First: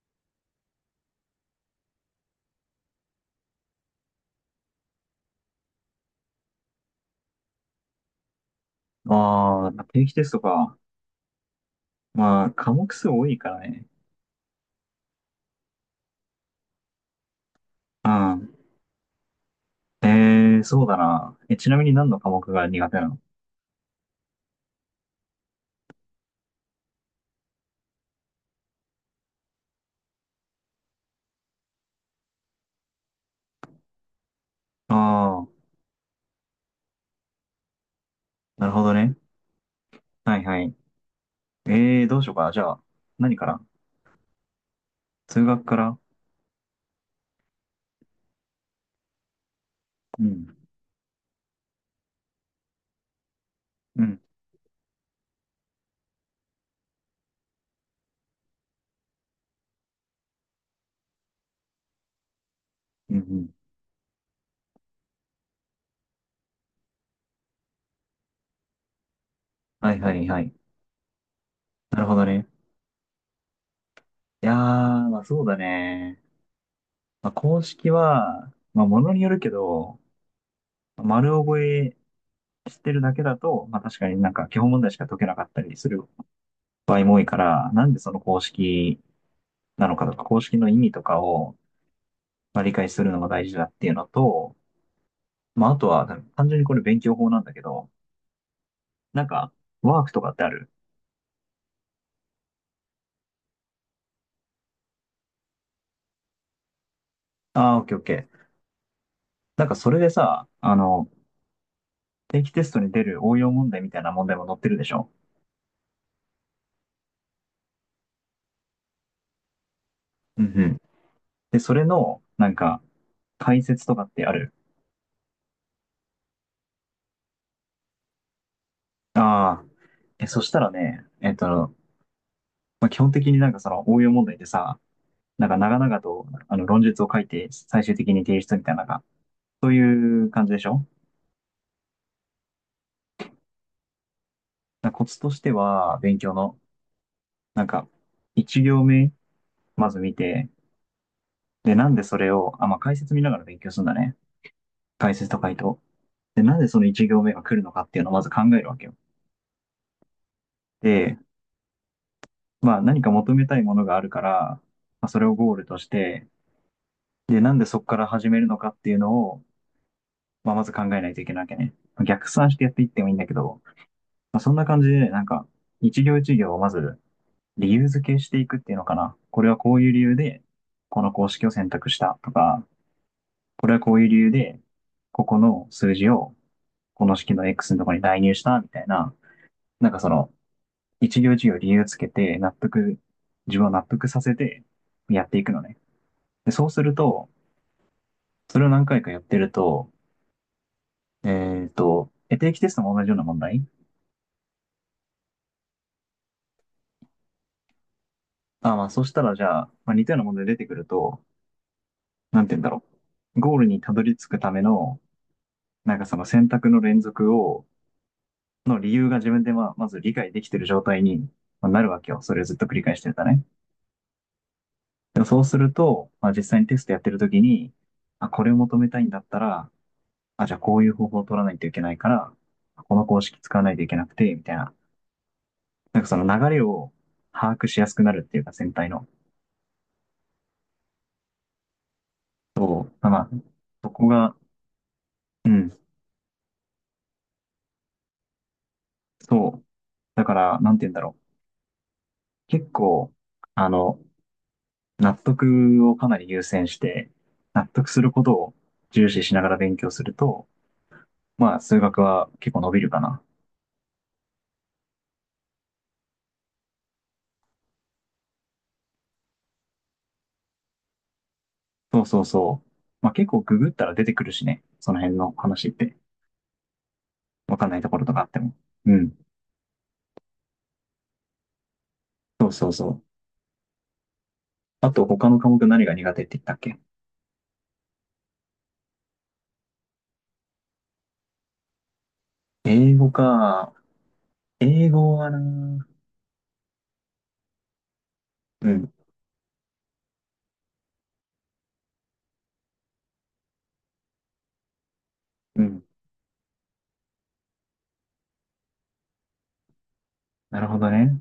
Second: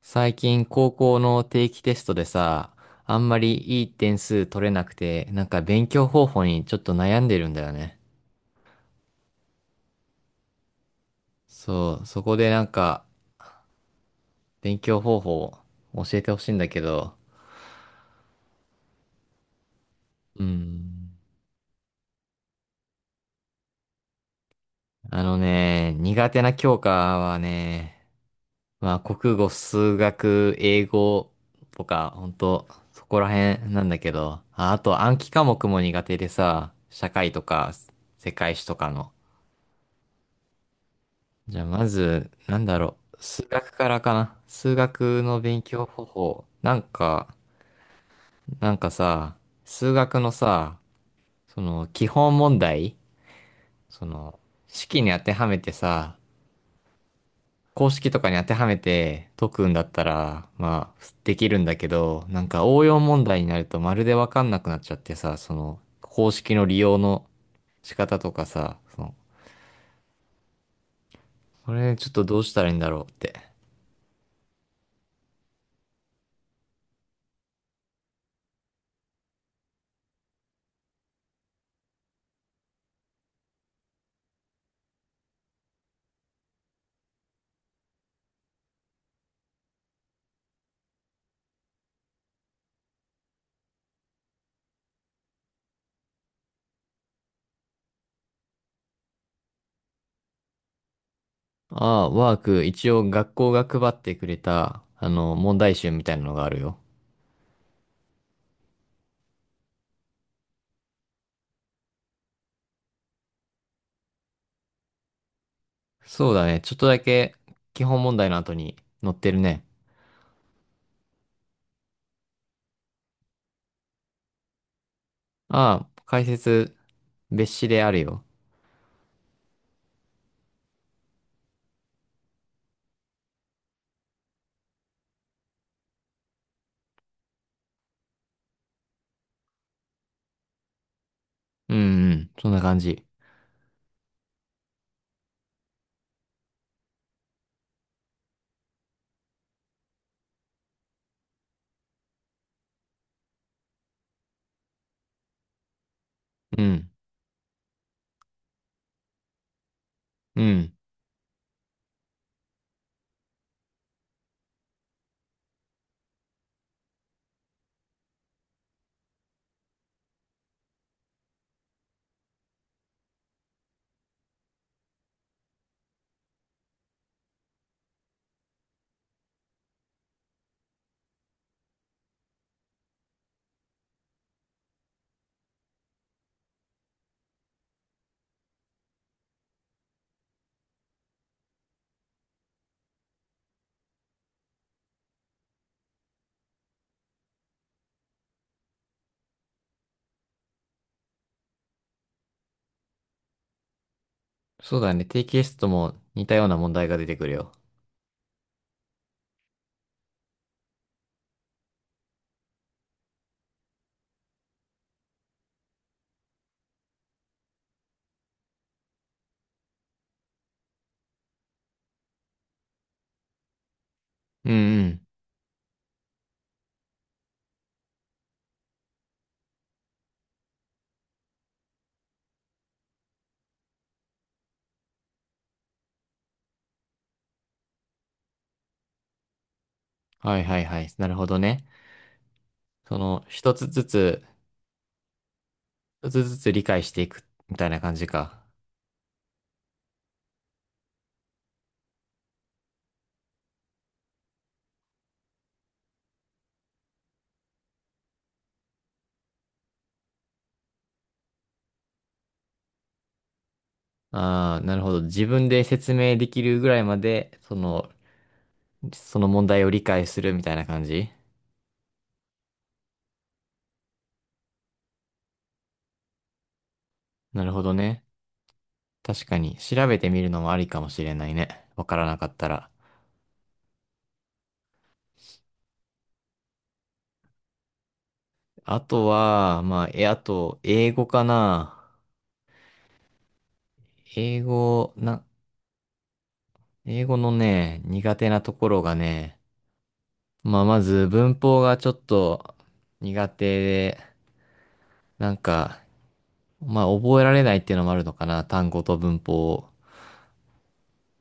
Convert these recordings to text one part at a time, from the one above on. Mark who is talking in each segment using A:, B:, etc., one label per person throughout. A: 最近高校の定期テストでさ、あんまりいい点数取れなくて、勉強方法にちょっと悩んでるんだよね。
B: ああ、定期テストか。
A: そう、そこ
B: ま
A: で
B: あ、科目数多いからね。
A: 勉強方法を教えてほしいんだけど、
B: うん。
A: う
B: そうだ
A: ん。
B: な。ちなみに何の科目が苦手なの？
A: あのね、苦手な教科はね、まあ国語、数学、英語とか、ほんと、そこら辺なんだけど、ああ
B: あ
A: と暗記
B: あ
A: 科
B: ー、
A: 目も苦手でさ、社会とか世界史
B: なる
A: と
B: ほ
A: か
B: ど
A: の。
B: ね。はいはい。
A: じゃあま
B: どうし
A: ず、
B: ようかな。
A: な
B: じ
A: ん
B: ゃ
A: だ
B: あ、
A: ろう。
B: 何
A: 数
B: から
A: 学からかな。数学の
B: 数
A: 勉
B: 学か
A: 強
B: ら？
A: 方法。なんかさ、数学
B: う
A: の
B: ん。
A: さ、その基本問題、
B: う
A: そ
B: ん。
A: の式に当てはめてさ、公式とかに当てはめて解くんだったら、まあ、できるんだけど、なんか応用
B: うんう
A: 問題に
B: ん。
A: なるとまるでわかんなくなっちゃってさ、その公式の利用の仕方とかさ、その、
B: はいはいはい。
A: これ
B: な
A: ち
B: る
A: ょっ
B: ほ
A: と
B: ど
A: どう
B: ね。
A: したらいいんだろうって。
B: いやー、まあそうだね。まあ、公式は、まあものによるけど、丸覚えしてるだけだと、まあ確かになんか基本問題しか解けなかったりする場合も多いから、なんでその公式なのかとか、公式の意味とかを、まあ、理解するのが大事だっていうのと、まあ、あとは、単純にこれ勉強法なんだけど、なんか、ワークとかってある？
A: ああ、ワーク、一応学校が配ってくれた、あの、問題集みたいなのがあるよ。
B: ああ、オッケーオッケー。なんかそれでさ、定期テストに出る応用問題みたいな問題も載ってるでしょ？
A: そうだね。ちょっとだけ基本問題の後に載ってるね。
B: うんうん。で、それの、なんか、解説とかってある？
A: ああ、解説、別紙であるよ。
B: ああ。そしたらね、まあ、基本的になんかその応用問題でさ、なんか長々とあの論述を書いて最終的に提出みたいなのが、そういう感じでしょ？
A: うんうん、そんな感じ。
B: なコツとしては、勉強の、なんか、一行目、まず見て、で、なんでそれを、あ、まあ、解説見ながら勉強するんだね。解説と回答。で、なん
A: う
B: でその
A: ん、
B: 一行目が来るのかっていうのをまず考えるわけよ。
A: うん。
B: で、まあ、何か求めたいものがあるから、まあ、それをゴールとして、で、なんでそこから始めるのかっていうのを、まあ、まず考えないといけないわけね。逆算してやっていってもいいんだけど、まあ、そんな感じで、なんか、一行一行をまず理由付けしていくっていうのかな。これはこういう理由で、この公式を選択したとか、これはこういう理由で、ここの数字をこの式の X のところに代入したみたいな、なんかその、一行一行理由つけて、納得、自分を納得させてやっていくのね。でそうすると、それを何回かやってると、えっ、と、定期テストも同じような問題。
A: そうだね。定期テストも似たような問題が出てくるよ。
B: あ、まあ、そしたらじゃあ、まあ、似たような問題出てくると、なんて言うんだろう。ゴールにたどり着くための、なんかその選択の連続をの理由が自分でまあ、まず理解できてる状態にまあなるわけよ。それをずっと繰り返してるとね。
A: うんうん。
B: でもそうすると、まあ、実際にテストやってる時に、あ、これを求めたいんだったら、あ、じゃあこういう方法を取らないといけないから、この公式使わないといけなくて、みたいな。なんかその流れを把握しやすくなるっていうか、全体の。
A: はいはいはい。なるほどね。
B: そ
A: そ
B: う。
A: の、
B: まあ、
A: 一つず
B: そこ
A: つ、
B: が、うん、
A: 一つずつ理解していく、みたいな感じか。
B: そう。だから、なんて言うんだろう。結構、あの、納得をかなり優先して、納得することを重視しながら勉強すると、まあ、数学は結構伸びるかな。
A: ああ、なるほど。自分で説明できるぐらいまで、その、その問題を理解するみたいな感じ。
B: そうそうそう。まあ、結構ググったら出てくるしね。その辺の話って。
A: なる
B: わ
A: ほ
B: かん
A: ど
B: ないとこ
A: ね。
B: ろとかあっても。うん。
A: 確かに、調べてみるのもありかもしれないね。わからなかっ
B: そ
A: た
B: う
A: ら。
B: そうそう。あと、他の科目何が苦手って言ったっけ？
A: あとは、まあ、え、あと、英語かな。
B: 英語か。
A: 英
B: 英
A: 語、
B: 語
A: な、
B: はな。
A: 英語のね、苦手なとこ
B: う
A: ろ
B: ん。
A: がね、まあ、まず文法がちょっと苦手で、なん
B: う
A: か、
B: ん。
A: まあ、覚えられないっていうのもあるのかな。単語と文法を。
B: なるほどね。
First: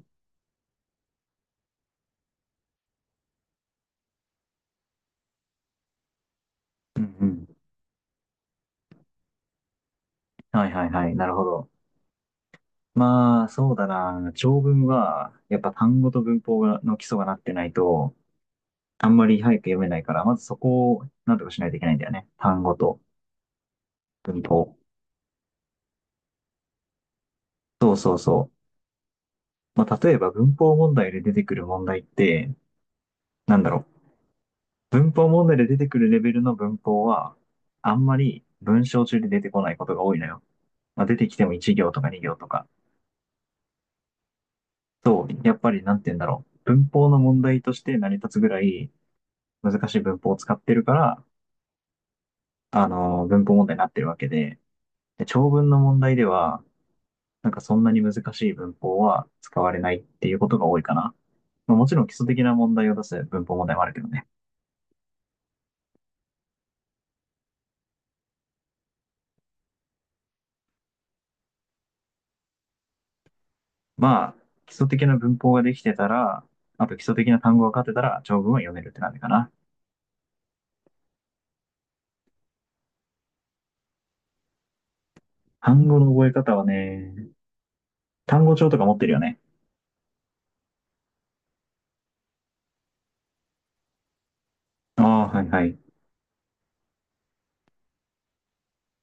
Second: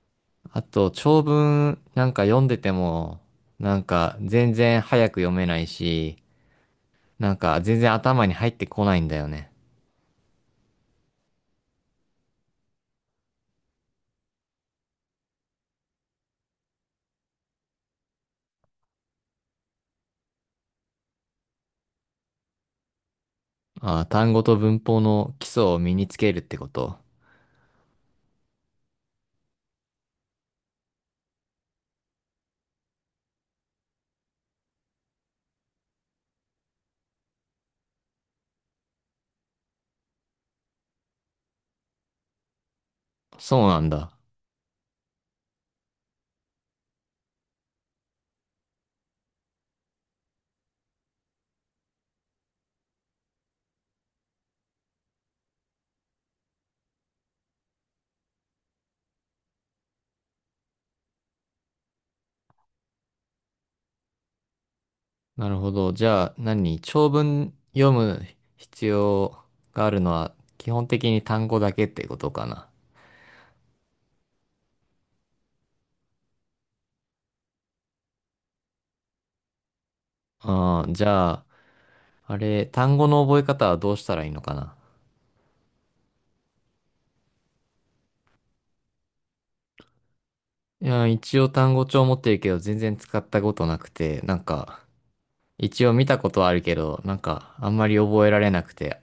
A: あと、長文なんか読んでても、なんか全然早く読めないし、
B: うんう
A: なん
B: ん。
A: か全然頭に入ってこないんだよね。
B: はいはいはい。なるほど。まあ、そうだな。長文は、やっぱ単語と文法がの基礎がなってないと、あんまり早く読めないから、まずそこをなんとかしないといけないんだよね。単語と
A: ああ、単
B: 文
A: 語と
B: 法。
A: 文法の基礎を身につけるってこと。
B: そうそうそう。まあ、例えば文法問題で出てくる問題って、なんだろう。文法問題で出てくるレベルの文法は、あんまり文章中で出てこないことが多いのよ。まあ、出てきても1行とか2行とか。
A: そうなんだ。
B: そう、やっぱりなんて言うんだろう。文法の問題として成り立つぐらい難しい文法を使ってるから、あの文法問題になってるわけで、で、長文の問題では、なんかそんなに難しい文法は使われないっていうことが多いかな。まあ、もちろん基礎的な問題を出す文法問題もあるけどね。
A: なるほど。じゃあ何長文読む必要があるのは基本的に単語だけってことかな。
B: まあ、基礎的な文法ができてたら、あと基礎的な単語が勝てたら、長文は読めるって感じかな。
A: ああ、じゃあ、あれ、単語の覚え方はどうしたらいいのかな。
B: 単語の覚え方はね、単語帳とか持ってるよね。
A: いや、一応単語帳持ってるけど全然使ったことなくて、なんか、
B: ああ、はいはい。
A: 一応見たことはあるけど、なんかあんまり覚えられなくて、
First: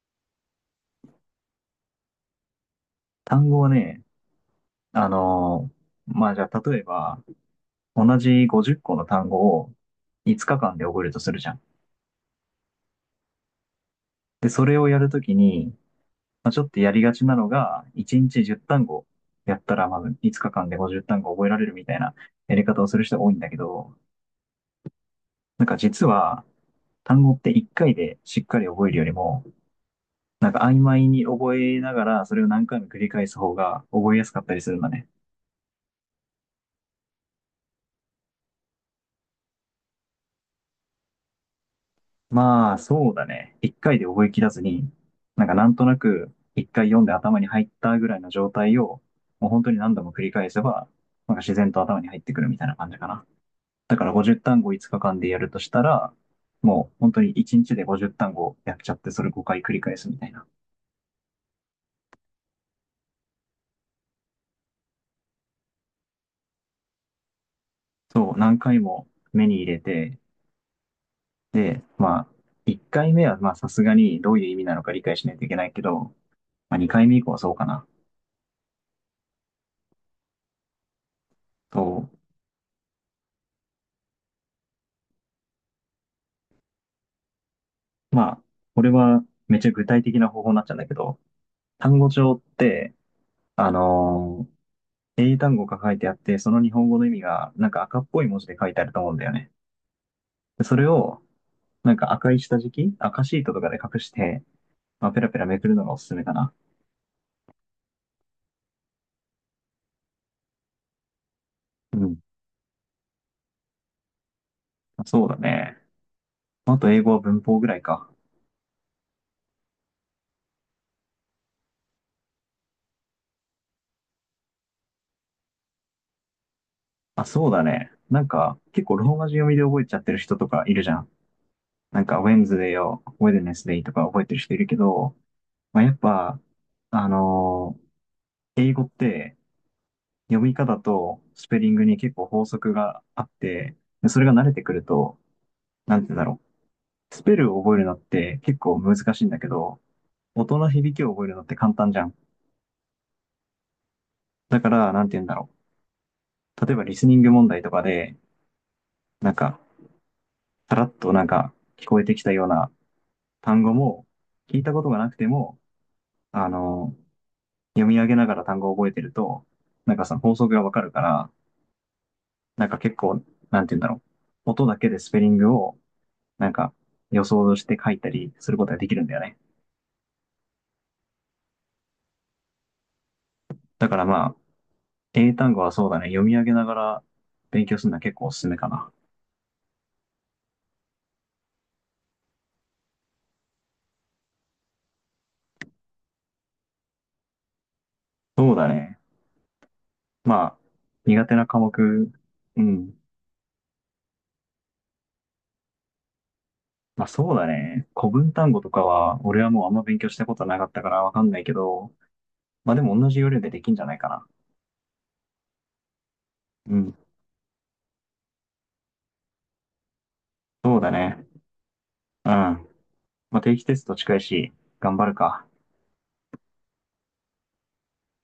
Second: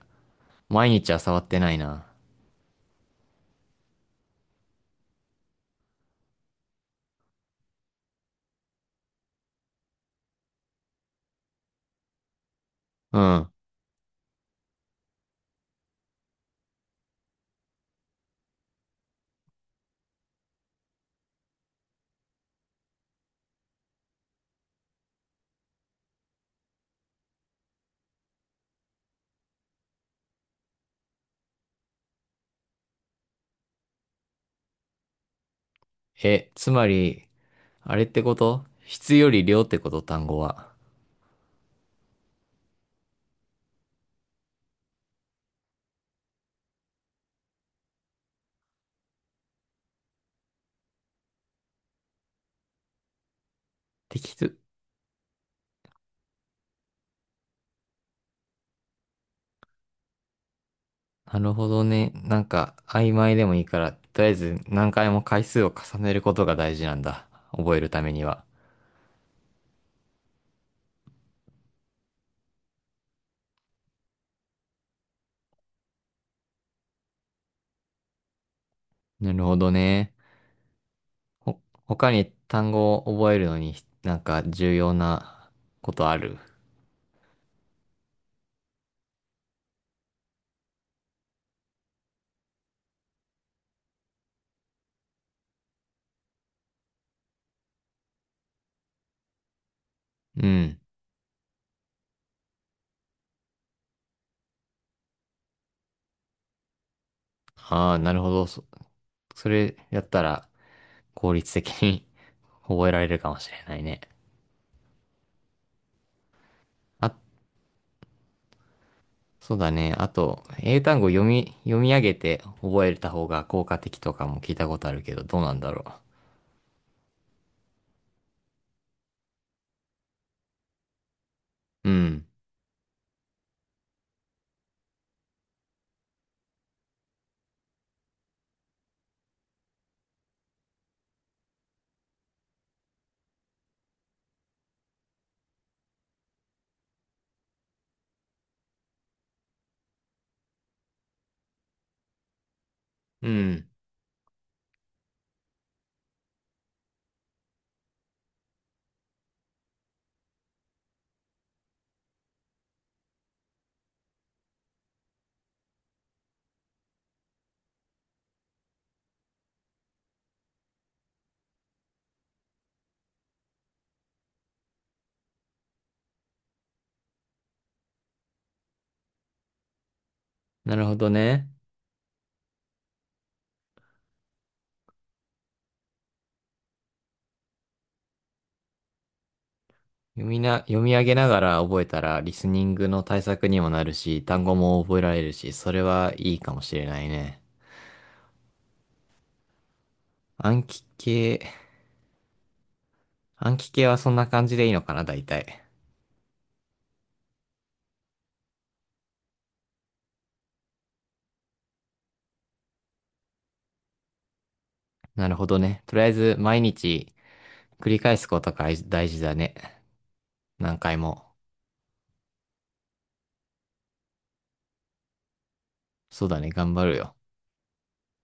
A: 毎日は触ってないな。
B: 単語はね、あのーまあじゃあ例えば、同じ50個の単語を5日間で覚えるとするじゃん。
A: うん。
B: で、それをやるときに、まあ、ちょっとやりがちなのが、1日10単語やったら、まず5日間で50単語覚えられるみたいなやり方をする人が多いんだけど、なんか実は、単語って一回でしっかり覚えるよりも、なんか曖昧に覚えながら、それを何回も繰り返す方が覚えやすかったりするんだね。
A: え、つまり、あれってこと。質より量ってこと単語は。
B: まあ、そうだね。一回で覚えきらずに、なんかなんとなく一回読んで頭に入ったぐらいの状態を、もう本当に何度も繰り返せば、なんか自然と頭に入ってくるみたいな感じかな。だから
A: 適
B: 50
A: 当。
B: 単語5日間でやるとしたら、もう本当に1日で50単語やっちゃって、それ5回繰り返すみたいな。
A: なるほどね。なんか、曖昧でもいいから、とりあえず何回も回数を重ねることが大事なんだ。覚えるために
B: そう、
A: は。
B: 何回も目に入れて、で、まあ、1回目は、まあ、さすがにどういう意味なのか理解しないといけないけど、まあ、2回目以降はそうかな。
A: なるほどね。ほ、
B: と、
A: 他に単語を覚えるのに、なんか重要なことある？
B: まあ、これはめっちゃ具体的な方法になっちゃうんだけど、単語帳って、あのー英単語が書いてあって、その日本語の意味が、なんか赤っぽい文字で書いてあると思うんだよね。
A: う
B: でそ
A: ん。
B: れを、なんか赤い下敷き赤シートとかで隠して、まあ、ペラペラめくるのがおすすめかな。
A: ああ、なるほど。そ、それやったら、効率的
B: う
A: に
B: ん。
A: 覚えられるかもしれないね。
B: そうだね。あと英
A: あ、
B: 語は文法ぐらいか。
A: そうだね。あと、英単語読み、読み上げて覚えた方が効果的とかも聞いたことあるけど、どうなんだろ
B: あ、そうだね。なんか、結構ローマ字読みで覚えちゃってる人とかいるじゃん。
A: う。う
B: なんか、ウ
A: ん。
B: ェンズデーを、ウェデネスデイとか覚えてる人いるけど、まあ、やっぱ、あのー英語って読み方とスペリングに結構法則があって、でそれが慣れてくると、なんて言うんだろう。スペルを覚えるのって結構難しいんだけど、音の響きを覚えるのって簡単じゃん。
A: うん。
B: だから、なんて言うんだろう。例えば、リスニング問題とかで、なんか、さらっとなんか、聞こえてきたような単語も聞いたことがなくても、あの、読み上げながら単語を覚えてると、なんかその法則がわかるから、なんか結構、なんて言うんだろう。音だけでスペリングを、なんか予想して書いたりすることができるんだよね。
A: なるほどね。
B: だからまあ、英単語はそうだね。読み上げながら勉強するのは結構おすすめかな。
A: 読みな、読み上げながら覚えたら、リスニングの対策にもなるし、単語も覚えられるし、それはいいかもしれないね。
B: そうだね。まあ、
A: 暗記
B: 苦手
A: 系、
B: な科目、うん。
A: 暗記系はそんな感じでいいのかな、大体。
B: まあそうだね。古文単語とかは、俺はもうあんま勉強したことなかったからわかんないけど、まあでも同じ要領でできんじゃないかな。
A: なるほどね。とりあえず、毎
B: うん、
A: 日繰り返すことが大事だね。
B: そ
A: 何
B: うだ
A: 回
B: ね。
A: も。
B: うん。まあ、定期テスト近いし、頑張るか。
A: そうだね、頑張るよ。